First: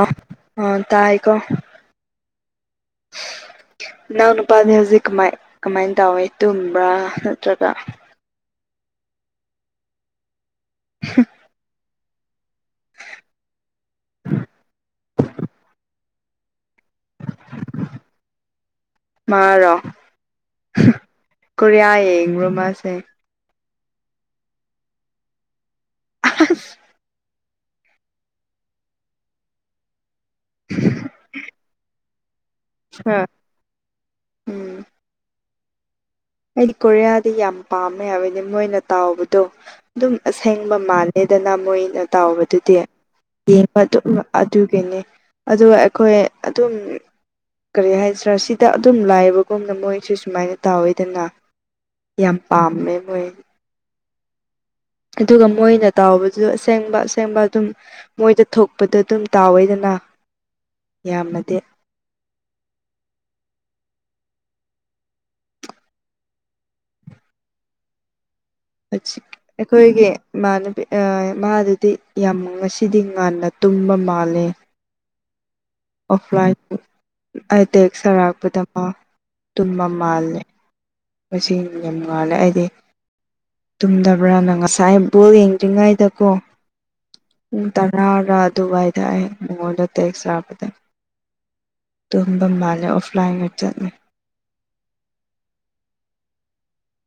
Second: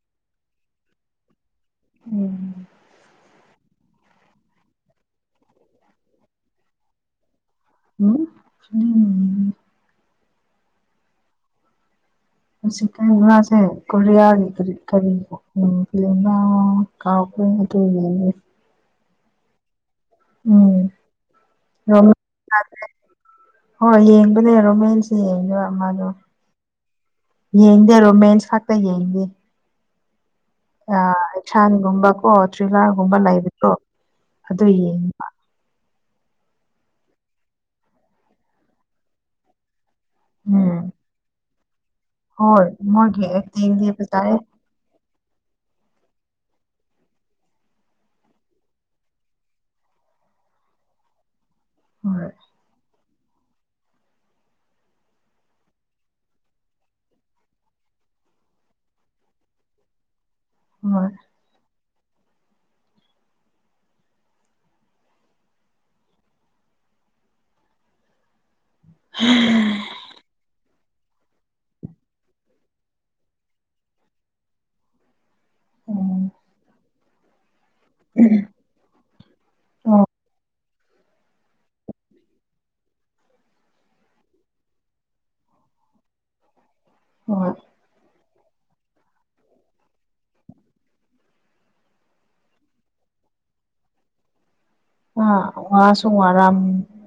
ꯑꯣ ꯑꯣ ꯇꯥꯢꯀꯣ ꯎꯝ ꯅꯅꯥꯎ ꯅꯨꯄꯥꯗꯤ ꯍꯧꯖꯤꯛ ꯀꯃꯥꯏ ꯀꯃꯥꯏꯅ ꯇꯧꯋꯤ ꯇꯨꯝꯕ꯭ꯔꯥ ꯅꯠꯇ꯭ꯔꯒ ꯗꯨꯝ ꯍꯥ ꯍꯧꯖꯤꯛꯀꯥꯟ ꯃꯥꯁꯦ ꯀꯣꯔꯤꯌꯥꯒꯤ ꯀꯔꯤ ꯀꯔꯤ ꯌꯦꯡꯕ ꯎꯝ ꯀꯥꯎ ꯎꯝ ꯑꯗꯨ ꯌꯦꯡꯔꯤ ꯃꯥꯔꯣ ꯍꯥ ꯀꯣꯔꯤꯌꯥ ꯔꯣꯃꯦꯟ ꯌꯦꯡꯕ꯭ꯔꯣ ꯃꯥꯁꯦ ꯍꯣꯏ ꯌꯦꯡꯕꯅꯦ ꯔꯣꯃꯦꯟꯁ ꯌꯦꯡꯕ ꯃꯥꯗꯣ ꯌꯦꯡꯗꯦ ꯔꯣꯃꯦꯟꯁ ꯈꯛꯇ ꯌꯦꯡꯗꯦ ꯑꯥ ꯑꯦꯛꯆꯥꯟꯒꯨꯝꯕ ꯀꯣ ꯍꯥ ꯇ꯭ꯔꯤꯂꯔꯒꯨꯝꯕ ꯂꯩꯕꯗꯣ ꯑꯗꯨ ꯎꯝ ꯌꯦꯡꯕ ꯑꯩꯗꯤ ꯀꯣꯔꯤꯌꯥꯗꯤ ꯌꯥꯝ ꯄꯥꯝꯃꯦ ꯍꯥꯏꯕꯗꯤ ꯃꯣꯏꯅ ꯇꯧꯕꯗꯣ ꯑꯗꯨꯝ ꯑꯁꯦꯡꯕ ꯎꯝ ꯃꯥꯜꯂꯦꯗꯅ ꯃꯣꯏ ꯅ ꯍꯣꯏ ꯇꯧꯕꯗꯨꯗꯤ ꯃꯣꯏꯒꯤ ꯌꯦꯡꯕ ꯑꯦꯛꯇꯤꯡꯗꯤ ꯑꯗꯨꯝ ꯐꯖꯩꯌꯦ ꯑꯗꯨꯒꯤꯅꯦ ꯑꯗꯨ ꯑꯩꯈꯣꯏ ꯑꯗꯨꯝ ꯀꯔꯤ ꯍꯥꯏꯁꯤꯔꯥ ꯁꯤꯗ ꯑꯗꯨꯝ ꯂꯥꯏꯕꯒꯨꯝꯅ ꯃꯣꯏꯁꯦ ꯁꯨꯃꯥꯏꯅ ꯇꯧꯋꯦ ꯑꯗꯨꯅ ꯍꯣꯏ ꯌꯥꯝ ꯄꯥꯝꯃꯦ ꯃꯣꯏ ꯑꯗꯨꯒ ꯃꯣꯏꯅ ꯇꯧꯕꯖꯨ ꯑꯁꯦꯡꯕ ꯑꯁꯦꯡꯕ ꯑꯗꯨꯝ ꯃꯣꯏꯗ ꯊꯣꯛꯄꯗꯨ ꯑꯗꯨꯝ ꯇꯧꯋꯦꯗꯅ ꯑꯥ ꯍꯣꯏ ꯌꯥꯝꯅꯗꯤ ꯑꯩꯈꯣꯏꯒꯤ ꯏꯃꯥꯟꯅꯕꯤ ꯑꯥ ꯃꯥ ꯑꯗꯨꯗꯤ ꯌꯥꯝ ꯉꯁꯤꯗꯤ ꯉꯟꯅ ꯇꯨꯝꯕ ꯃꯥꯜꯂꯦ ꯎꯝ ꯑꯣꯐꯂꯥꯏꯟ ꯑꯩ ꯇꯦꯛꯁ ꯊꯥꯔꯛꯄꯗ ꯃꯥ ꯇꯨꯝꯕ ꯑꯣ ꯃꯥꯜꯂꯦ ꯉꯁꯤ ꯌꯥꯝ ꯉꯥꯜꯂꯦ ꯑꯩꯗꯤ ꯇꯨꯝꯗꯕ꯭ꯔꯥꯅ ꯉꯁꯥꯏ ꯕꯣꯜ ꯌꯦꯡꯗ꯭ꯔꯤꯉꯩꯗꯀꯣ ꯍꯣꯏ ꯄꯨꯡ ꯇꯥꯔꯥꯒ ꯑꯗꯨꯋꯥꯏꯗ ꯑꯩ ꯃꯉꯣꯟꯗ ꯇꯦꯛꯁ ꯊꯥꯕꯅꯦ ꯇꯨꯝꯕ ꯃꯥꯜꯂꯦ ꯑꯣꯐꯂꯥꯏꯟꯒ ꯆꯠꯂꯦ ꯑꯥ ꯋꯥꯁꯨꯨ ꯋꯥꯔꯝ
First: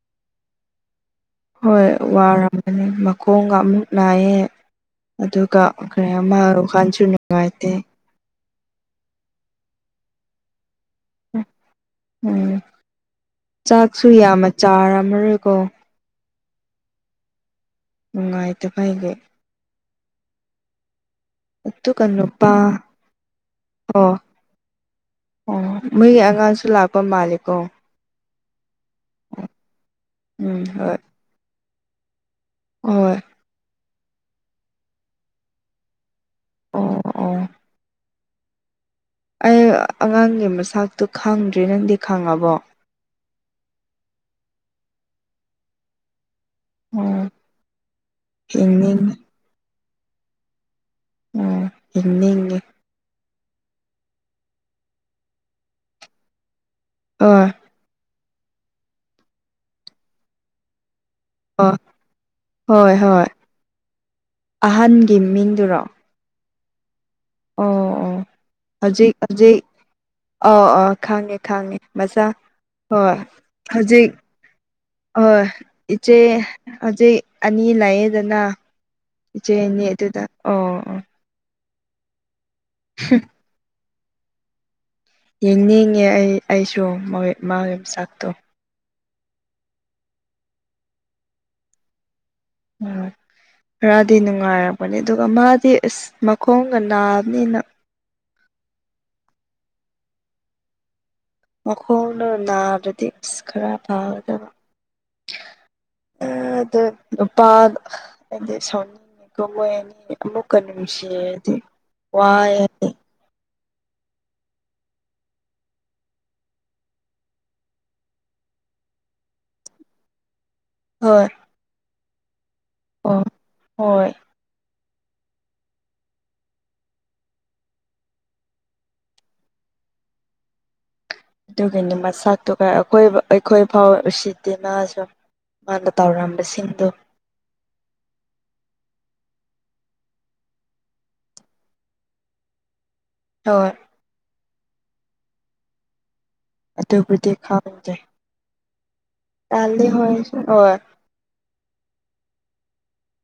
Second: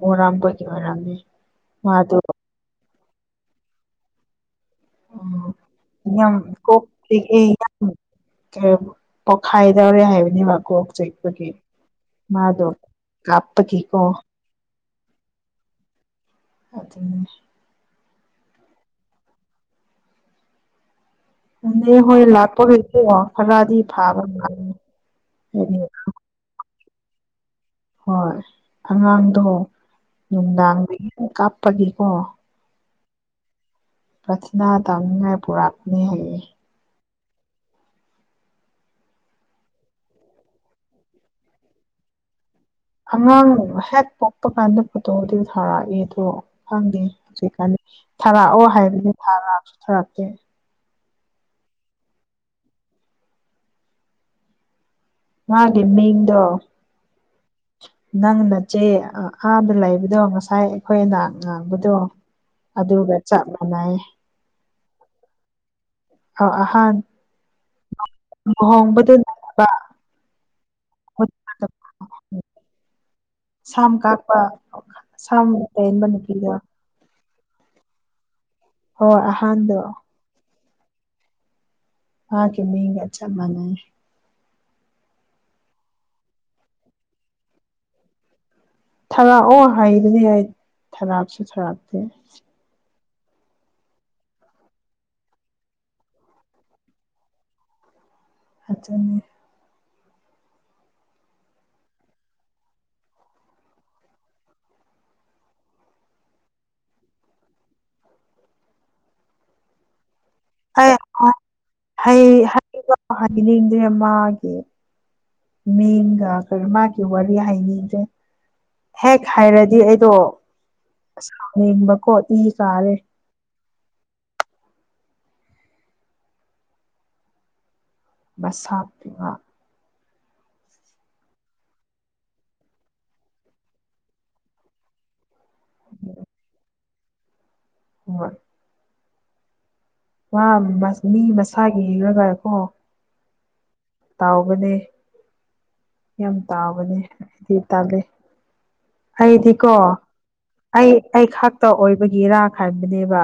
ꯋꯥꯔꯝꯕꯒꯤ ꯑꯣꯏꯔꯝꯅꯤ ꯍꯣꯏ ꯃꯥꯗꯣ ꯋꯥꯔꯝꯃꯅꯤ ꯃꯈꯣꯡꯒ ꯑꯃꯨꯛ ꯅꯥꯏꯌꯦ ꯎꯝ ꯑꯗꯨꯒꯥ ꯀꯔꯤ ꯌꯥꯝ ꯑꯃ ꯋꯥꯈꯟꯁꯨ ꯅꯨꯡꯉꯥꯏꯇꯦ ꯀꯦꯝ ꯄꯣꯈꯥꯏꯗꯧꯔꯦ ꯍꯥꯏꯕꯅꯦꯕ ꯃꯥꯀꯣꯛ ꯆꯩꯕꯒꯤ ꯎꯝ ꯃꯥꯗꯣ ꯀꯥꯞꯄꯥꯒꯤꯀꯣ ꯃꯔꯩꯀꯣ ꯑꯥꯗꯨꯅꯦ ꯅꯨꯡꯉꯥꯏꯇꯕꯩꯕꯨ ꯃꯥꯅꯦ ꯑꯗꯨꯒ ꯍꯣꯏ ꯅꯨꯄꯥ ꯂꯥꯛꯄꯒꯤꯀꯣ ꯈꯔꯥꯗꯤ ꯑꯣ ꯐꯥꯕ ꯑꯣ ꯍꯥꯏꯗꯤ ꯃꯣꯏꯒꯤ ꯑꯉꯥꯡꯁꯨ ꯂꯥꯛꯄ ꯃꯥꯜꯂꯤ ꯍꯣꯏ ꯑꯉꯥꯡꯗꯣ ꯎꯝ ꯅꯨꯡꯗꯥꯡꯗꯒꯤ ꯀꯥꯞꯄꯒꯤꯀꯣ ꯍꯣꯑꯣꯢ ꯄ꯭ꯔꯊꯥꯅꯥ ꯇꯧꯅꯤꯡꯉꯥꯏ ꯄꯨꯔꯛꯄꯅꯦ ꯍꯥꯏꯌꯦ ꯑꯣ ꯑꯣ ꯑꯩ ꯑꯉꯥꯡꯒꯤ ꯃꯁꯇꯨ ꯈꯪꯗ꯭ꯔꯤ ꯅꯪꯗꯤ ꯈꯪꯉꯥꯕꯣ ꯑꯉꯥꯡ ꯍꯦꯛ ꯄꯣꯛꯄ ꯀꯥꯟꯗ ꯐꯣꯇꯣꯗꯤ ꯊꯥꯔꯛꯒꯦꯗꯣ ꯈꯪꯗꯦ ꯑꯣ ꯍꯧꯖꯤꯛꯀꯥꯟꯗꯤ ꯊꯥꯔꯛꯑꯣ ꯍꯥꯏꯕꯅꯦ ꯌꯦꯡꯅꯤꯡꯉꯤ ꯊꯥꯔꯛꯁꯨ -ꯊꯥꯔꯛꯇꯦ ꯑꯣ ꯌꯦꯡꯅꯤꯡꯉꯦ ꯃꯥꯒꯤ ꯃꯤꯡꯗꯣ INAUDIBLE ꯅꯪ ꯅꯆꯦ ꯑꯥ ꯑꯥꯗꯥ ꯂꯩꯕꯗꯣ ꯉꯁꯥꯏ ꯑꯩꯈꯣꯏꯅ ꯑꯣ ꯂꯥꯛꯄꯗꯣ ꯍꯣꯏ ꯑꯗꯨꯒ ꯆꯞ ꯃꯥꯟꯅꯩꯍꯦ ꯀꯤ ꯃꯤꯡ ꯗꯨꯔꯣ ꯑꯣ ꯑꯍꯥꯟ ꯑꯣ ꯂꯨꯍꯣꯡꯕꯗꯨ ꯍꯧꯖꯤꯛ ꯍꯧꯖꯤꯛ ꯅꯠꯇꯕ ꯑꯣ ꯑꯣ ꯈꯪꯉꯦ ꯈꯪꯉꯦ ꯃꯆꯥ ꯍꯣꯏ ꯁꯝ ꯍꯧꯖꯤꯛ ꯀꯥꯛꯄ ꯍꯣꯢ ꯁꯝ ꯇꯦꯟꯕ ꯏꯆꯦ ꯅꯨꯄꯤꯗꯣ ꯍꯧꯖꯤꯛ ꯑꯅꯤ ꯂꯩꯌꯦꯗꯅꯥ ꯍꯣꯏ ꯏꯆꯦ ꯑꯍꯥꯟꯗꯣ ꯑꯅꯤ ꯑꯗꯨꯗ ꯑꯣ ꯑꯣ ꯃꯥꯒꯤ ꯃꯤꯡꯒ ꯆꯥꯞ ꯃꯥꯟꯅꯩꯑꯦ ꯌꯦꯡꯅꯤꯡꯉꯦ ꯑꯩ ꯑꯩꯁꯨ ꯃꯣꯢ ꯃꯥꯒꯤꯃꯁꯛꯇꯣ ꯊꯥꯔꯥꯛꯑꯣ ꯍꯩꯗꯨꯗꯤ ꯑꯩ ꯊꯥꯔꯥꯛꯁꯨ-ꯊꯥꯔꯛꯇꯦ ꯎꯝ INAUDIBLE ꯈꯔꯗꯤ ꯅꯨꯡꯉꯥꯏꯔꯛꯄꯅꯤ ꯑꯗꯨꯒ ꯃꯥꯗꯤ ꯑꯥꯁ ꯃꯈꯣꯡꯒ ꯅꯥꯕꯅꯤꯅ INAUDIBLE ꯃꯈꯣꯡꯗꯣ ꯅꯥꯗ꯭ꯔꯗꯤ ꯢꯁ ꯈꯔ ꯐꯒꯗꯕ ꯑꯥꯗ ꯅꯨꯄꯥꯗꯨ ꯑꯩꯗꯤ ꯁꯥꯎꯅꯤꯡꯉꯤꯀꯣ ꯃꯣꯏ ꯑꯅꯤ ꯑꯃꯨꯛꯀ ꯑꯩ ꯅꯨꯡꯁꯤꯌꯦꯗꯤ ꯋꯥꯏꯌꯦꯗꯤ ꯁꯤ ꯃꯥꯒꯤ ꯃꯤꯡꯒ ꯀꯥ ꯃꯥꯒꯤ ꯋꯥꯔꯤ ꯍꯥꯏꯅꯤꯡꯗ꯭ꯔꯦ ꯍꯦꯛ ꯍꯥꯏꯔꯗꯤ ꯑꯩꯗꯣ ꯍꯣꯏ ꯁꯥꯎꯅꯤꯡꯕ ꯀꯣ ꯢ ꯑꯣ ꯍꯣꯏ ꯃꯁꯥꯛ ꯇꯨꯒ ꯑꯗꯨꯒꯅꯤ ꯃꯆꯥꯛꯇꯨꯒ ꯑꯩꯈꯣꯏ ꯑꯩꯈꯣꯏ ꯐꯥꯎ ꯎꯁꯤꯠꯇꯦ ꯃꯥꯁꯨ ꯃꯥꯅ ꯇꯧꯔꯝꯕꯁꯤꯡꯗꯣ ꯍꯣꯢ ꯃꯥ ꯃꯤ ꯃꯁꯥꯒꯤ ꯍꯔꯒꯀꯣ ꯍꯣꯢ ꯇꯥꯎꯕꯅꯦ ꯌꯥꯝ ꯇꯥꯕꯅꯦ ꯑꯗꯨꯕꯨꯗꯤ ꯍꯥꯏꯗꯤ ꯈꯪꯗꯦ ꯇꯥꯜꯂꯤ ꯑꯩꯗꯤꯀꯣ ꯇꯜꯂꯤ ꯍꯣꯏ ꯍꯣꯏ ꯑꯩ ꯑꯩ ꯈꯥꯛꯇ ꯑꯣꯏꯕꯒꯤꯔ ꯈꯟꯕꯅꯦꯕ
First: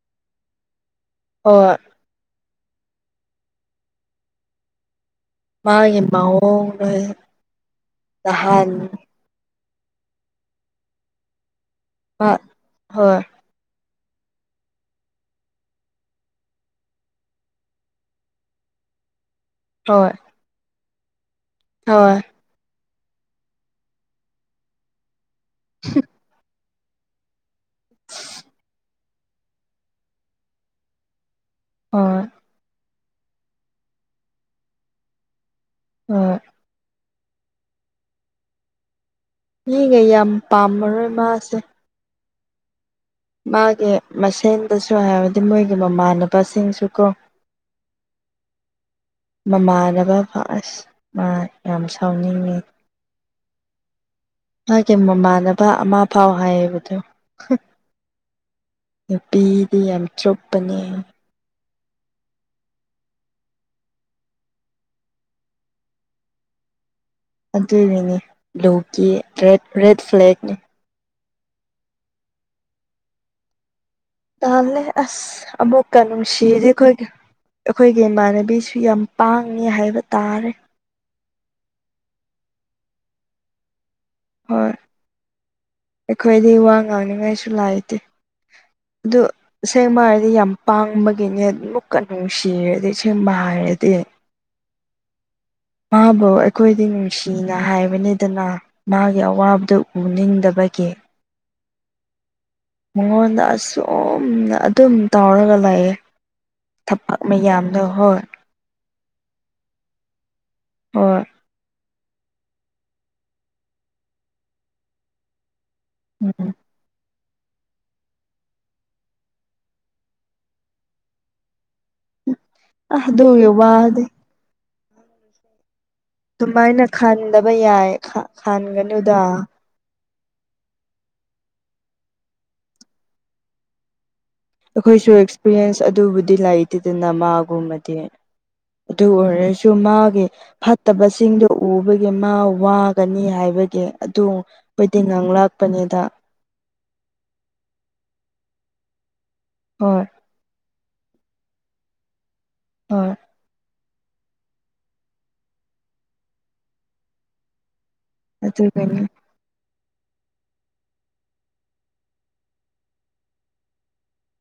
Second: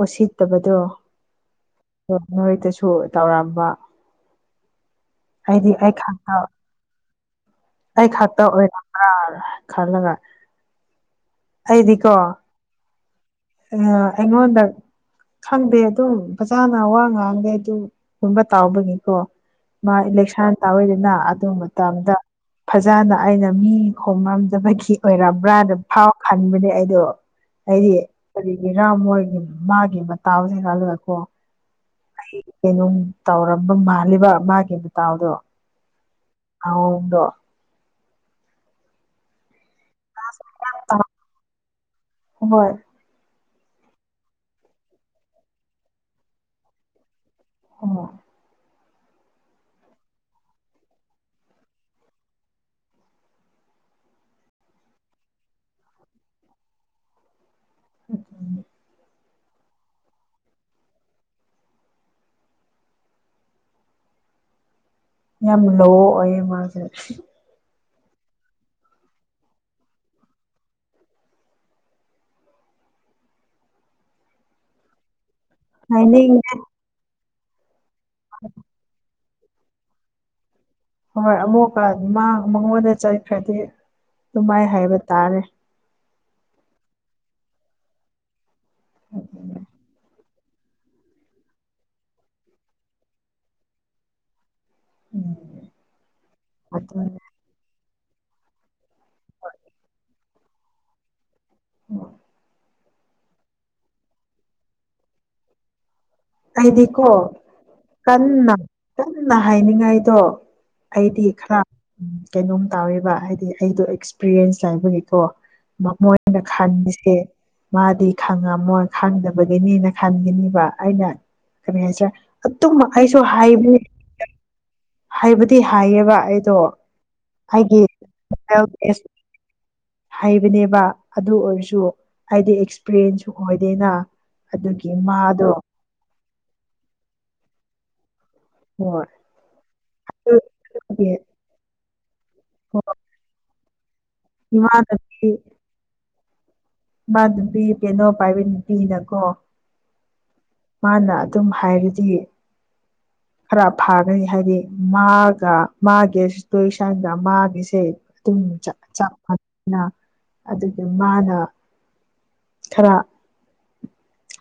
ꯑꯣꯁꯤꯠꯇꯕꯗꯣ ꯍꯣꯢ ꯅꯣꯏꯗꯁꯨ ꯇꯧꯔꯝꯕ ꯍꯥꯏꯗꯤ ꯑꯩ ꯃꯥꯒꯤ ꯈꯥꯛꯛꯇ ꯃꯑꯣꯡ ꯅꯣꯏ ꯑꯩ ꯈꯛꯇ ꯅꯍꯥꯟ ꯑꯣꯏꯔꯝꯕ꯭ꯔꯥ ꯈꯜꯂꯒ ꯑꯩꯗꯤꯀꯣ ꯃꯥ ꯍꯣꯏ ꯑꯥ ꯑꯩꯉꯣꯟꯗ ꯈꯪꯗꯦ ꯑꯗꯨꯝ ꯐꯖꯥꯅ ꯋꯥ ꯉꯥꯡꯗꯦ ꯑꯗꯨꯒꯨꯝꯕ ꯇꯥꯎꯕꯒꯤꯀꯣ ꯃꯥ ꯍꯣꯏ ꯏꯂꯦꯛꯁꯟ ꯇꯥꯋꯤꯗꯅ ꯑꯗꯨ ꯃꯇꯝꯗ ꯍꯣꯏ ꯐꯖꯅ ꯑꯩꯅ ꯃꯤ ꯈꯣꯡꯉꯝꯗꯕꯒꯤ ꯑꯣꯏꯔꯕ꯭ꯔꯥꯅ ꯐꯥꯎ ꯈꯟꯕꯅꯤ ꯑꯩ ꯑꯗꯣ ꯍꯥꯏꯗꯤ ꯀꯔꯤꯒꯤꯔ ꯃꯣꯏ ꯃꯥꯒꯤ ꯃꯇꯥꯎꯁꯦ ꯈꯜꯂꯒꯀꯣ ꯍꯣꯏ ꯑꯩ ꯀꯩꯅꯣꯝ ꯇꯧꯔꯝꯕ ꯃꯥꯜꯂꯤꯕ ꯃꯥꯒꯤ ꯃꯇꯥꯎꯗꯣ ꯍꯣꯏ ꯑꯥꯎꯗꯣ ꯃꯤꯒ ꯌꯥꯝ ꯄꯥꯝꯃꯔꯣꯏ ꯃꯥꯁꯦ ꯍꯣꯏ ꯃꯥꯒꯤ ꯃꯁꯦꯟꯗꯁꯨ ꯍꯥꯏꯕꯗꯤ ꯃꯣꯏꯒꯤ ꯃꯃꯥꯟꯅꯕꯁꯤꯡꯁꯨ ꯀꯣ ꯍꯣꯢ ꯃꯃꯥꯟꯅꯕ ꯐꯁ ꯃꯥ ꯌꯥꯝ ꯁꯥꯎꯅꯤꯡꯉꯦ ꯃꯒꯤ ꯃꯃꯥꯟꯅꯕ ꯑꯃ ꯐꯥꯎ ꯍꯥꯏꯌꯦꯕꯗꯨ [inaudible] ꯅꯨꯄꯤꯗꯤ ꯌꯥꯝ ꯆꯨꯞꯄꯅꯦ ꯌꯥꯝ ꯂꯣ ꯑꯣꯏꯌꯦ ꯃꯥꯁꯦ ꯑꯗꯨꯒꯤꯅꯦ ꯕ꯭ꯂꯨꯒꯤ ꯔꯦ ꯔꯦꯠ ꯐ꯭ꯂꯦꯛꯅꯤ ꯇꯥꯜꯂꯦ ꯑꯁ ꯑꯃꯨꯛꯀ ꯍꯥꯏꯅꯤꯡꯗꯦ ꯅꯨꯡꯁꯤꯔꯗꯤ ꯑꯩꯈꯣꯏꯒꯥ ꯑꯩꯈꯣꯏꯒꯤ ꯏꯃꯥꯟꯅꯕꯤꯁꯨ ꯌꯥꯝ ꯄꯥꯡꯉꯤ ꯍꯥꯏꯕ ꯇꯥꯔꯦ ꯍꯣꯏ ꯑꯃꯨꯛꯀ ꯃꯉꯣꯟꯗ ꯆꯠꯈ꯭ꯔꯗꯤ ꯑꯗꯨꯃꯥꯏ ꯍꯣꯏ ꯍꯥꯏꯕ ꯇꯥꯔꯦ ꯑꯩꯈꯣꯏꯗꯤ ꯋꯥ ꯉꯥꯡꯅꯤꯡꯉꯥꯏꯁꯨ ꯂꯩꯇꯦ ꯑꯗꯨ ꯑꯁꯦꯡꯕ ꯍꯥꯏꯔꯗꯤ ꯌꯥꯝ ꯄꯥꯡꯕꯒꯤꯅꯦ ꯑꯃꯨꯛꯀ ꯅꯨꯡꯁꯤꯔꯗꯤ ꯁꯦꯡꯕ ꯍꯥꯏꯔꯗꯤ ꯎꯝ ꯃꯥꯕꯨ ꯑꯩꯈꯣꯏꯗꯤ ꯑꯗꯨꯅꯦ ꯅꯨꯡꯁꯤꯅ ꯍꯥꯏꯕꯅꯤꯗꯅ ꯃꯥꯒꯤ ꯑꯋꯥꯕꯗꯨ ꯎꯅꯤꯡꯗꯕꯒꯤ ꯎꯝ ꯃꯉꯣꯟꯗ ꯑꯁꯨꯝ ꯑꯗꯨꯝ ꯇꯧꯔꯒ ꯂꯩꯥꯌꯦ ꯍꯥꯏꯗꯤꯀꯣ ꯀꯟꯅ ꯀꯟꯅ ꯍꯥꯏꯅꯤꯡꯉꯥꯏꯗꯣ ꯍꯣꯏ ꯑꯩꯗꯤ ꯈꯔ ꯎꯝ ꯀꯩꯅꯣꯝ ꯇꯧꯋꯦꯕ ꯍꯥꯏꯗꯤ ꯑꯩꯗꯣ ꯑꯦꯛꯁꯄꯤꯔꯤꯌꯦꯟꯁ ꯍꯥꯏꯕꯒꯤꯀꯣ ꯃꯃꯣꯏꯅ ꯎꯝ ꯈꯟꯃꯤꯁꯦ ꯃꯥꯗꯤ ꯈꯪꯉꯝꯃꯣꯏ ꯈꯪꯗꯕꯒꯤꯅꯤꯅ ꯈꯟꯈꯤꯅꯤꯕ ꯑꯩꯅ ꯀꯔꯤ ꯍꯥꯏꯁꯦꯔ ꯑꯗꯨꯨꯝ ꯑꯩꯁꯨ ꯑꯗꯨꯒꯤ ꯍꯥꯏꯕꯤ ꯋꯥꯗꯤ ꯍꯥꯏꯕꯗꯤ ꯍꯥꯏꯌꯦꯕ ꯑꯩꯗꯣ ꯑꯗꯨꯃꯥꯏꯅ ꯈꯟꯗꯕ ꯑꯩꯒꯤ ꯌꯥꯏ ꯈꯟꯒꯅꯨꯗ ꯍꯩꯕꯅꯦꯕ ꯑꯗꯨ ꯑꯣꯏꯔꯁꯨ ꯑꯩꯗꯤ ꯑꯦꯛꯁꯄꯔꯤꯌꯦꯟꯁꯁꯨ ꯑꯣꯏꯗꯦꯅ ꯑꯗꯨꯒꯤ ꯑꯩꯈꯣꯏꯁꯨ ꯃꯥꯗꯣ ꯑꯦꯛꯁꯄꯤꯔꯤꯌꯦꯟꯁ ꯑꯗꯨꯕꯨꯗꯤ ꯂꯩꯇꯦꯗꯅ ꯃꯥꯒꯨꯝꯕꯗꯤ ꯑꯣ ꯑꯗꯨ ꯑꯣꯏꯔꯁꯨ ꯃꯥꯒꯤ ꯐꯠꯇꯕꯁꯤꯡꯗꯣ ꯎꯕꯒꯤ ꯃꯥ ꯋꯥꯒꯅꯤ ꯍꯥꯏꯕ ꯀꯤ ꯑꯗꯨ ꯑꯩꯗꯤ ꯉꯥꯡ ꯂꯥꯛꯄꯅꯦꯗ ꯃꯥ ꯅꯨꯄꯤ ꯀꯩꯅꯣ ꯄꯥꯏꯕꯤ ꯅꯨꯄꯤꯅꯀꯣ ꯍꯣꯏ ꯃꯥꯅ ꯑꯗꯨꯝ ꯍꯥꯏꯔꯗꯤ ꯍꯣꯏ ꯈꯔ ꯐꯥꯒꯅꯤ ꯍꯥꯏꯗꯤ ꯃꯥꯒ ꯃꯥꯒꯤ ꯁꯤꯇꯔꯤꯁꯥꯏꯟꯒ ꯃꯥꯒꯤꯁꯦ ꯑꯗꯨꯝ ꯆꯞ ꯑꯗꯨꯒꯅꯤ ꯆꯞ ꯑꯗꯨꯒꯤ ꯃꯥꯅ ꯈꯔ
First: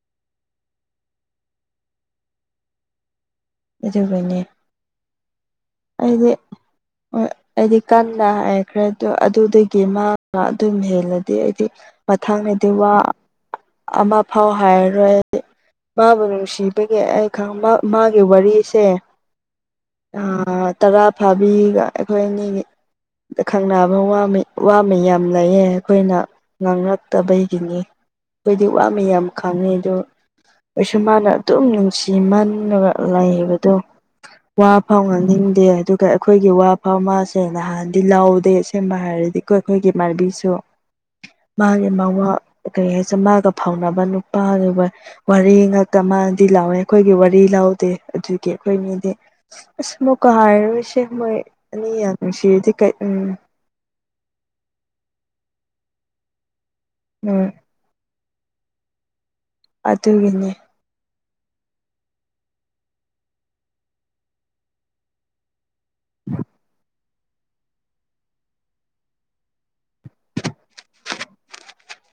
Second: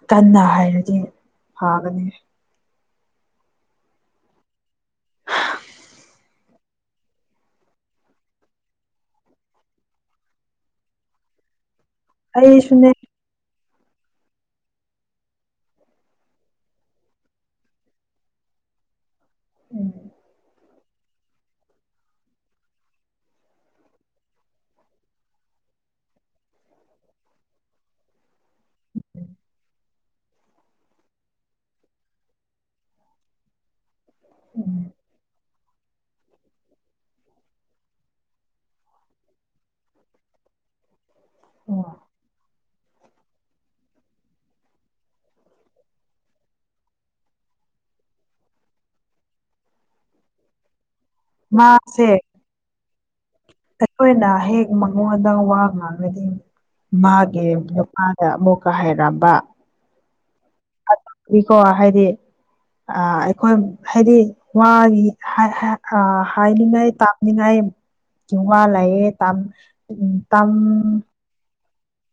ꯀꯟꯅ ꯍꯥꯏꯔꯗꯤ ꯐꯒꯅꯤ ꯑꯗꯨꯒꯅꯦ ꯑꯩꯗꯤ ꯍꯣꯏ ꯑꯩꯗꯤ ꯀꯟꯅ ꯍꯥꯏꯈ꯭ꯔꯦ ꯑꯗꯨꯗ ꯑꯗꯨꯗꯨꯒꯤ ꯃꯥ ꯑꯗꯨꯝ ꯍꯦꯜꯂꯗꯤ ꯑꯩꯗꯤ ꯃꯊꯪꯗꯗꯤ ꯑꯩꯁꯨꯅꯦ ꯋꯥ ꯑꯃ ꯐꯥꯎ ꯍꯥꯏꯔꯔꯣꯏ ꯑꯩꯗꯤ ꯃꯥꯕꯨ ꯅꯨꯡꯁꯤꯕꯒꯤ ꯑꯩ ꯈꯪꯕ ꯃꯥꯒꯤ ꯋꯥꯔꯤꯁꯦ ꯎꯝ ꯑꯥ ꯇꯔꯥ ꯐꯥꯕꯤꯒ ꯑꯩꯈꯣꯏ ꯑꯅꯤꯒꯤ ꯑꯥ ꯈꯪꯅꯕ ꯋꯥ ꯃꯤꯌꯥꯝ ꯂꯩꯌꯦ ꯑꯩꯈꯣꯏꯅ ꯉꯥꯡꯔꯛꯇꯕꯒꯤꯅꯤ ꯑꯩꯈꯣꯏꯗꯤ ꯋꯥ ꯃꯌꯥꯝ ꯈꯥꯡꯉꯤ ꯑꯗꯣ ꯑꯩꯁꯨ ꯃꯥꯅ ꯑꯗꯨꯝ ꯅꯨꯡꯁꯤꯃꯜꯂꯒ ꯂꯩꯕꯗꯣ ꯋꯥ ꯎꯝ ꯐꯥꯎꯍ ꯗꯦ ꯑꯗꯨꯒ ꯑꯩꯈꯣꯏꯒꯤ ꯋꯥꯐꯧ ꯃꯁꯦ ꯅꯍꯥꯟꯗꯤ ꯂꯥꯎꯗꯦ ꯁꯦꯝꯕ ꯍꯥꯏꯔꯗꯤ ꯑꯩꯈꯣꯏꯒꯤ ꯏꯃꯥꯟꯅꯕꯤ ꯁꯨ ꯃꯥꯒꯤ ꯑꯣ ꯃꯥꯋꯥ ꯀꯩ ꯍꯥꯏ ꯆ ꯃꯥꯒ ꯐꯥꯎꯅꯕ ꯅꯨꯄꯥꯒꯤ ꯋꯥꯔꯤ ꯉꯥꯛꯇ ꯃꯥꯗꯤ ꯂꯥꯎꯋꯦ ꯑꯩꯈꯣꯏꯒꯤ ꯋꯥꯔꯤ ꯂꯥꯎꯗꯦ ꯑꯗꯨꯒꯤ ꯑꯩꯈꯣꯏ ꯃꯤꯗꯤ ꯑꯁ ꯑꯃꯨꯛꯀ ꯍꯥꯏꯔꯔꯣꯏꯁꯦ ꯃꯣꯏ ꯑꯅꯤ ꯃꯥꯁꯦ ꯌꯥꯝ ꯅꯨꯡꯁꯤꯔꯗꯤ ꯀꯩ ꯎꯝ ꯑꯩꯈꯣꯏꯅ ꯍꯦꯛ ꯃꯉꯣꯟꯗ ꯋꯥ ꯗꯤ ꯃꯥꯒꯤ ꯎꯝ ꯅꯨꯄꯥꯗ ꯑꯃꯨꯛꯀ ꯍꯥꯏꯔꯝꯕ ꯑꯗꯨꯒꯤꯅꯦ ꯀꯣ ꯍꯥꯏꯗꯤ ꯑꯥ ꯑꯩꯈꯣꯏ ꯍꯥꯏꯗꯤ ꯋꯥꯒꯤ ꯍꯥꯏ ꯍꯥꯏ ꯑꯥ ꯍꯥꯏꯅꯤꯡꯉꯥꯏ ꯇꯥꯛ ꯃꯤꯅꯥꯏ ꯋꯥ ꯂꯩꯑꯌꯦ ꯇꯝ ꯎꯝ ꯇꯝ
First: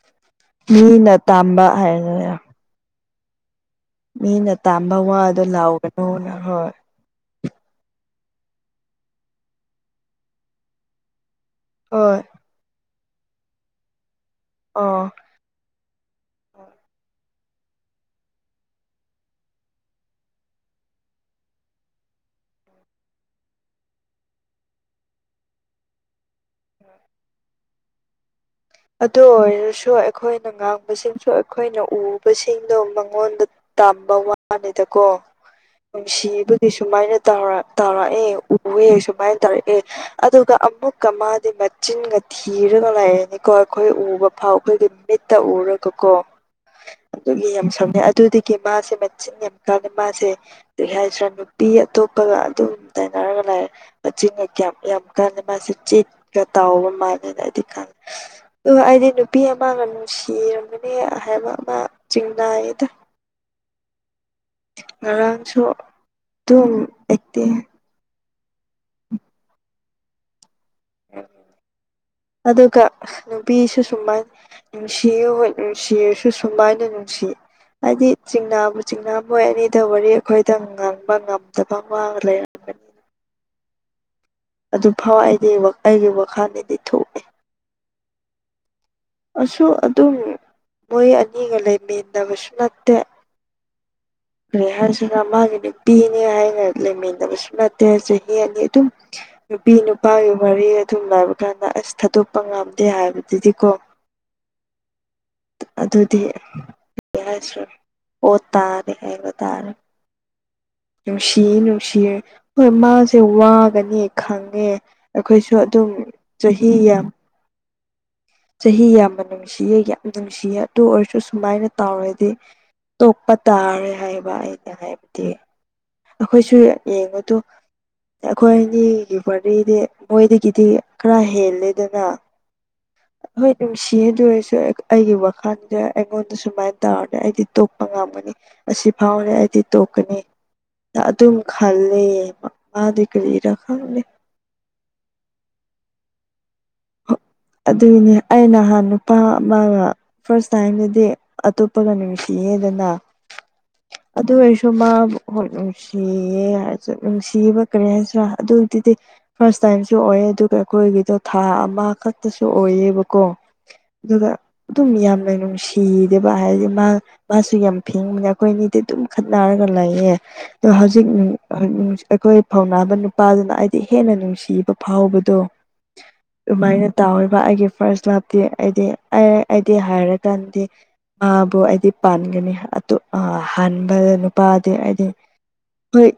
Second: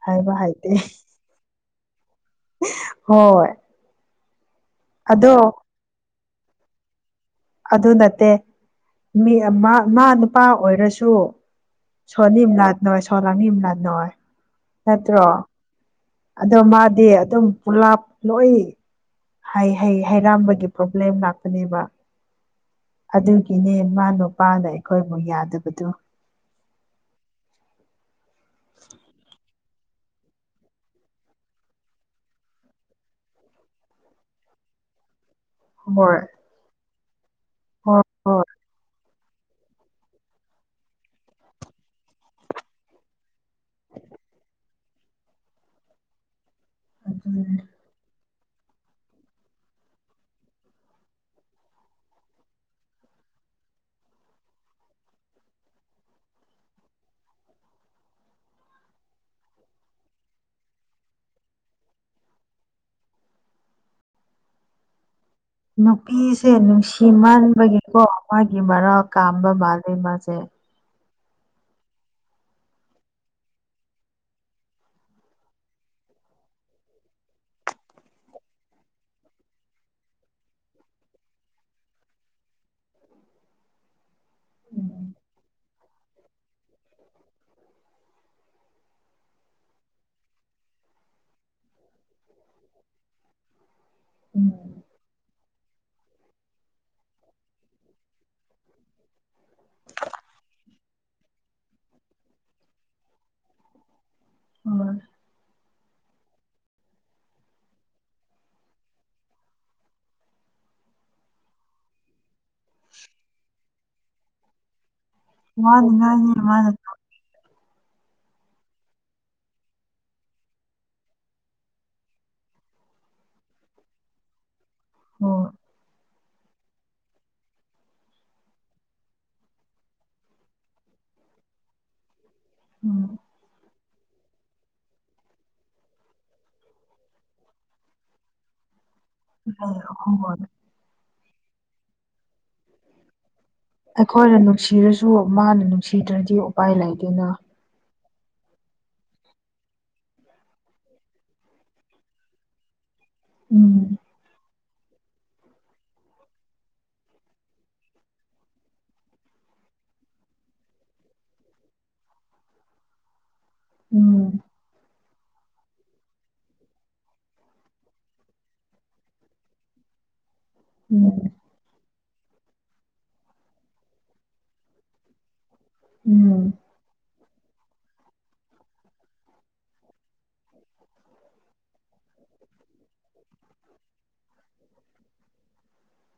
ꯍꯥꯏꯕ ꯍꯥꯏꯇꯦ ꯃꯤꯅ ꯇꯝꯕ ꯍꯥꯏꯔꯅꯦ ꯍꯣꯏ ꯃꯤꯅ ꯇꯝꯕ ꯑꯗꯣ ꯋꯥꯗꯣ ꯂꯥꯎꯒꯅꯨꯅ ꯍꯣꯏ ꯑꯗꯨ ꯅꯠꯇꯦ ꯃꯤ ꯑꯃꯥ ꯃꯥ ꯅꯨꯄꯥ ꯑꯣꯏꯔꯁꯨ ꯍꯣꯏ ꯁꯣꯅꯤꯝ ꯂꯥꯠ ꯅꯣꯏ ꯁꯣ ꯂꯥꯅꯤꯝ ꯂꯥ ꯅꯣꯏ ꯑꯥ ꯅꯠꯇ꯭ꯔꯣ ꯑꯗꯣ ꯃꯥꯗꯤ ꯑꯗꯨꯝ ꯄꯨꯂꯞ ꯂꯣꯏ ꯍꯩ ꯍꯩ ꯍꯩꯔꯥꯝꯕꯒꯤ ꯄꯔꯣꯕ꯭ꯂꯦꯝ ꯂꯥꯛꯄꯅꯦꯕ ꯑꯗꯨꯒꯤꯅꯦ ꯃꯥ ꯅꯨꯄꯥꯅ ꯑꯩꯈꯣꯏꯕꯨꯨ ꯌꯥꯗꯕꯗꯨ [inaudible] ꯑꯗꯨ ꯑꯣꯏꯔꯁꯨ ꯑꯩꯈꯣꯏꯅ ꯉꯥꯡꯕꯁꯤꯡꯁꯨ ꯑꯩꯈꯣꯏꯅ ꯎꯕꯁꯤꯡꯗꯣ ꯃꯉꯣꯟꯗ ꯇꯝꯕ ꯋꯥꯅꯤꯗ ꯀꯣ ꯍꯣꯏ ꯅꯨꯡꯁꯤꯕꯒꯤ ꯁꯨꯃꯥꯏꯅ ꯇꯧꯔꯥ ꯍꯣꯏ ꯇꯧꯔꯛꯑꯦ ꯍꯣꯏ ꯎꯋꯦ ꯁꯨꯃꯥꯏ ꯇꯧꯔꯛꯑꯦ ꯑꯗꯨꯒ ꯑꯃꯨꯛꯀ ꯃꯥꯗꯤ ꯃꯆꯤꯟꯒ ꯊꯤꯔꯒ ꯂꯩꯔꯅꯤ ꯀꯣ ꯑꯩꯈꯣꯏ ꯎꯕ ꯐꯥꯎ ꯑꯩꯈꯣꯏꯒꯤ ꯃꯤꯠꯇ ꯎꯔꯒ ꯀꯣ ꯑꯗꯨꯒꯤ ꯑꯗꯨꯅꯦ ꯌꯥꯝ ꯁꯝꯅꯦ ꯑꯗꯨꯗꯤ ꯀꯦ ꯃꯥꯁꯦ ꯃꯆꯤꯟ ꯌꯥꯝ ꯀꯥꯂꯦ ꯃꯥꯁꯦ ꯑꯗꯨ ꯍꯥꯏꯁꯤꯔꯥ ꯅꯨꯄꯤ ꯑꯇꯣꯞꯄꯒ ꯑꯗꯨꯝ ꯇꯩꯅꯔꯒ ꯂꯦ ꯃꯆꯤꯟꯒ ꯀꯌꯥꯝ ꯌꯥꯝ ꯀꯥꯟꯅꯦ ꯃꯥꯁꯦ ꯆꯦꯠꯀ ꯇꯥꯎꯕ ꯃꯥꯜꯂꯦꯅ ꯑꯩꯗꯤ ꯀꯟ [inaudible] ꯑꯣ ꯑꯩꯗꯤ ꯅꯨꯄꯤ ꯑꯃꯒ ꯅꯨꯡꯁꯤꯔꯝꯕꯅꯦ ꯍꯥꯏꯕ ꯑꯃ ꯆꯤꯡꯅꯥꯏꯌꯦꯗ [inaudible] ꯉꯔꯥꯡ ꯅꯨꯄꯤꯁꯦ ꯅꯨꯡꯁꯤꯃꯟꯕꯒꯤꯀꯣ ꯃꯥꯒꯤ ꯃꯔꯥꯜ ꯀꯥꯝꯕ ꯃꯥꯜꯂꯦ ꯃꯥꯁꯦ [inaudible] [inaudible] ꯑꯗꯨꯒ ꯅꯨꯄꯤꯁꯨ ꯁꯨꯃꯥꯏ ꯅꯨꯡꯁꯤꯌꯨ ꯍꯣꯏ ꯅꯨꯡꯁꯤꯔꯁꯨ ꯁꯨꯃꯥꯏꯅ ꯅꯨꯡꯁꯤ ꯍꯥꯏꯗꯤ ꯆꯤꯡꯅꯥꯕꯨ ꯆꯤꯡꯅꯥ ꯃꯣꯏ ꯑꯅꯤꯗ ꯋꯥꯔꯤ ꯑꯩꯈꯣꯏꯗ ꯉꯥꯡꯕ ꯉꯝꯗꯕ ꯋꯥ ꯂꯩꯔꯝꯒꯅꯤ [inaudible] ꯑꯗꯨ ꯎꯝ ꯐꯥꯎ ꯑꯩꯗꯤ ꯋꯥ ꯑꯩꯒꯤ ꯋꯥꯈꯜꯗꯗꯤ ꯊꯣꯛꯑꯦ ꯑꯁꯨ ꯑꯗꯨꯝ ꯃꯣꯏ ꯑꯅꯤꯒ ꯂꯩꯃꯤꯟꯅꯕꯁꯨ ꯅꯠꯇꯦ ꯎꯝ ꯀꯔꯤ ꯍꯥꯏꯁꯤꯔ ꯃꯥꯒꯤ ꯅꯨꯄꯤꯅꯦ ꯍꯥꯏꯅ ꯂꯩꯃꯤꯟꯅꯕꯁꯨ ꯅꯠꯇꯦ ꯑꯁꯦ ꯌꯦꯅꯤ ꯑꯗꯨꯝ ꯅꯨꯄꯤ ꯅꯨꯄꯥꯒꯤ ꯋꯥꯔꯤ ꯇꯨꯝꯂꯕ ꯀꯥꯟꯗ ꯑꯁ ꯊꯥꯗꯣꯛꯄ ꯉꯝꯗꯦ ꯍꯥꯏꯕꯗꯨꯗꯤꯀꯣ ꯎꯝ ꯑꯗꯨꯗꯤ ꯀ꯭ꯔꯤ ꯍꯥꯏꯁꯦꯔ ꯑꯣꯠ ꯇꯥꯔꯦ ꯍꯥꯏꯕ ꯇꯥꯔꯦ ꯅꯨꯡꯁꯤ ꯅꯨꯡꯁꯤꯌꯦ ꯍꯣꯏ ꯃꯥꯁꯦ ꯋꯥꯒꯅꯤ ꯈꯪꯉꯦ ꯑꯩꯈꯣꯏꯁꯨ ꯑꯗꯨꯝ ꯋꯥꯅꯤꯡꯉꯥꯏꯅꯤ ꯃꯥꯅ ꯆꯍꯤ ꯌꯥꯝ ꯆꯍꯤ ꯌꯥꯝꯅ ꯅꯨꯡꯁꯤꯌꯦ ꯌꯥꯝ ꯅꯨꯡꯁꯤꯌꯦ ꯑꯗꯨ ꯑꯣꯏꯔꯁꯨ ꯁꯨꯃꯥꯏꯅ ꯇꯧꯔꯗꯤ ꯇꯣꯛꯄ ꯇꯥꯔꯦ ꯍꯥꯏꯕ ꯑꯩꯅ ꯍꯥꯏꯕꯗꯤ ꯍꯣꯏ ꯑꯩꯈꯣꯏꯁꯨ ꯌꯦꯡꯉꯨꯗꯣ ꯑꯩꯈꯣꯏ ꯑꯅꯤꯒꯤ ꯋꯥꯔꯤꯗꯤ ꯃꯣꯏꯗꯒꯤꯗꯤ ꯈꯔ ꯍꯦꯜꯂꯦꯗꯅ ꯎꯝ ꯅꯨꯡꯁꯤ ꯑꯗꯨ ꯑꯣꯏꯔꯁꯨ ꯑꯩꯒꯤ ꯋꯥꯈꯜꯗ ꯑꯩꯉꯣꯟꯗ ꯁꯨꯃꯥꯏ ꯇꯧꯔꯗꯤ ꯑꯩꯗꯤ ꯇꯣꯛꯄ ꯉꯝꯒꯅꯤ ꯑꯁꯤ ꯍꯥꯎꯔꯦ ꯑꯩꯗꯤ ꯊꯣꯛꯀꯅꯤ ꯍꯣꯏ ꯑꯗꯨꯝ ꯈꯜꯂꯦ ꯃꯥꯗꯤ ꯀꯔꯤꯔ ꯑꯩꯈꯣꯏꯅ ꯅꯨꯡꯁꯤꯔꯁꯨ ꯃꯥꯅ ꯅꯨꯡꯁꯤꯗ꯭ꯔꯗꯤ ꯎꯄꯥꯏ ꯂꯩꯇꯦꯅ ꯑꯗꯨꯏꯅꯦ ꯑꯩ ꯅꯍꯥꯟ ꯅꯨꯄꯥ ꯃꯥꯒ ꯐꯥꯔꯁ ꯇꯥꯏꯝꯗꯗꯤ ꯑꯇꯣꯞꯄꯒ ꯅꯨꯡꯁꯤ ꯌꯦꯗꯅ ꯎꯝ ꯑꯗꯨ ꯑꯣꯏꯔꯁꯨ ꯃꯥ ꯍꯣꯏ ꯅꯨꯡꯁꯤꯌꯦ ꯍꯥꯏꯔꯁꯨ ꯅꯨꯡꯁꯤꯕ ꯀꯔꯤ ꯍꯥꯏꯁꯤꯔꯥ ꯑꯗꯨꯗꯨꯗꯤ ꯐꯥꯔꯁ ꯇꯥꯏꯝꯁꯨ ꯑꯣ ꯑꯣꯌꯦ ꯑꯗꯨꯒ ꯑꯩꯈꯣꯏꯒꯤꯗꯨ ꯊꯥ ꯑꯃꯥ ꯈꯛ ꯇꯁꯨ ꯑꯣꯏꯌꯦꯕꯀꯣ ꯑꯗꯨꯒ ꯎꯝ ꯑꯗꯨꯝ ꯌꯥꯝ ꯂꯩ ꯅꯨꯡꯁꯤꯗꯦꯕ ꯍꯥꯏꯔꯗꯤ ꯃꯥ ꯃꯥꯁꯨ ꯌꯥꯝ ꯐꯤꯡꯕꯅꯦ ꯑꯩꯈꯣꯏ ꯑꯅꯤꯗꯤ ꯑꯗꯨꯝ ꯈꯠꯅꯔꯒ ꯂꯩꯌꯦ ꯑꯗꯣ ꯍꯧꯖꯤꯛ ꯎꯝ ꯅꯨ ꯑꯩꯈꯣꯏ ꯐꯧꯅꯥꯅꯕ ꯅꯨꯄꯥꯗꯨꯅ ꯑꯩꯗꯤ ꯍꯦꯟꯅ ꯅꯨꯡꯁꯤꯕ ꯐꯥꯎꯕꯗꯣ ꯎꯝ ꯌꯥꯔꯤꯕ ꯑꯩꯒꯤ ꯐꯥꯔꯁ ꯂꯚꯇꯤ ꯑꯩꯗꯤ ꯑꯩ ꯑꯩꯗꯤ ꯍꯥꯏꯔꯀꯥꯟꯗꯤ ꯃꯥꯕꯨ ꯑꯩꯗꯤ ꯄꯥꯟꯒꯅꯤ ꯑꯗꯨ ꯍꯥꯟꯕ ꯅꯨꯄꯥꯗꯤ ꯑꯩꯗꯤ ꯍꯣꯏ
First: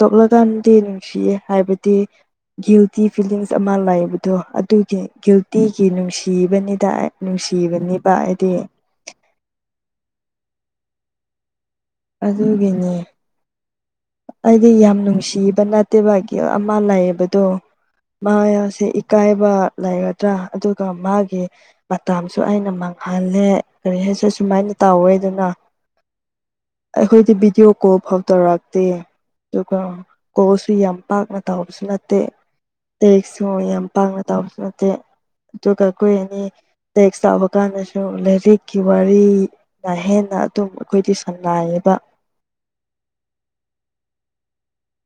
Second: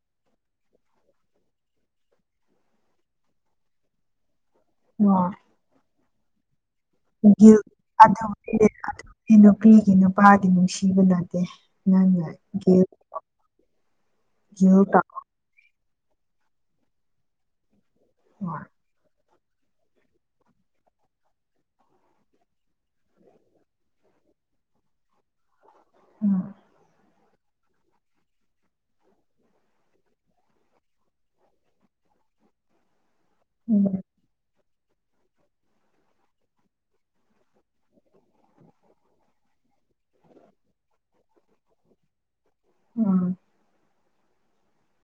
ꯇꯣꯛꯂꯀꯥꯟꯗꯤ ꯅꯨꯡꯁꯤꯌꯦ ꯍꯥꯏꯕꯗꯤ ꯒꯤꯜꯇꯤ ꯐꯤꯂꯤꯡꯁ ꯑꯃ ꯂꯥꯛꯕꯗꯣ ꯑꯗꯨꯒꯤ ꯒꯤꯜꯇꯤꯒꯤ ꯅꯨꯡꯁꯤꯕꯅꯤ INAUDIBLE ꯎꯅꯗꯦ ꯅꯪꯅꯒꯤꯜ ꯑꯗꯨꯒꯤꯅꯦ ꯑꯩꯗꯤ ꯌꯥꯝ ꯅꯨꯡꯁꯤꯕ ꯅꯠꯇꯦꯕ ꯒꯤ ꯑꯃ ꯂꯩꯌꯦ ꯕꯗꯣ ꯃꯥ ꯍꯣꯏ ꯌꯥꯁꯦ ꯏꯀꯥꯏ ꯕꯥ ꯂꯩꯒꯗ꯭ꯔꯥ ꯑꯗꯨꯒ ꯃꯥꯒꯤ ꯃꯇꯥꯝꯁꯨ ꯑꯩꯅ ꯃꯥꯡꯍꯜꯂꯦ ꯀꯔꯤ ꯍꯥꯏꯁꯤ ꯁꯨꯃꯥꯏꯅ ꯇꯧꯋꯦ ꯑꯗꯨꯅꯥ INAUDIBLE ꯈꯣꯏꯗꯤ ꯕꯤꯗꯤꯑꯣ ꯀꯣꯜꯐꯥꯎ ꯇꯧꯔꯛ ꯇꯦ ꯑꯗꯨꯒ ꯀꯣꯜꯁꯨ ꯌꯥꯝ ꯄꯥꯛꯅ ꯇꯧꯔꯛꯄꯁꯨ ꯅꯠꯇꯦ ꯂꯥꯢꯔꯤꯛꯁꯨ ꯌꯥꯝ ꯎꯝ ꯄꯥꯛꯅ ꯇꯧꯕꯁꯨ ꯅꯠꯇꯦ ꯑꯗꯨꯒ ꯈꯣꯏ ꯑꯅꯤ ꯇꯦꯛꯁ ꯇꯧꯕ ꯀꯥꯟꯗꯁꯨ ꯂꯥꯏꯔꯤꯛꯀꯤ ꯋꯥꯔꯤꯅ ꯍꯦꯟꯅ ꯑꯗꯨꯝ ꯑꯩꯈꯣꯏꯗꯤ ꯁꯥꯟꯅꯩꯌꯦꯕ INAUDIBLE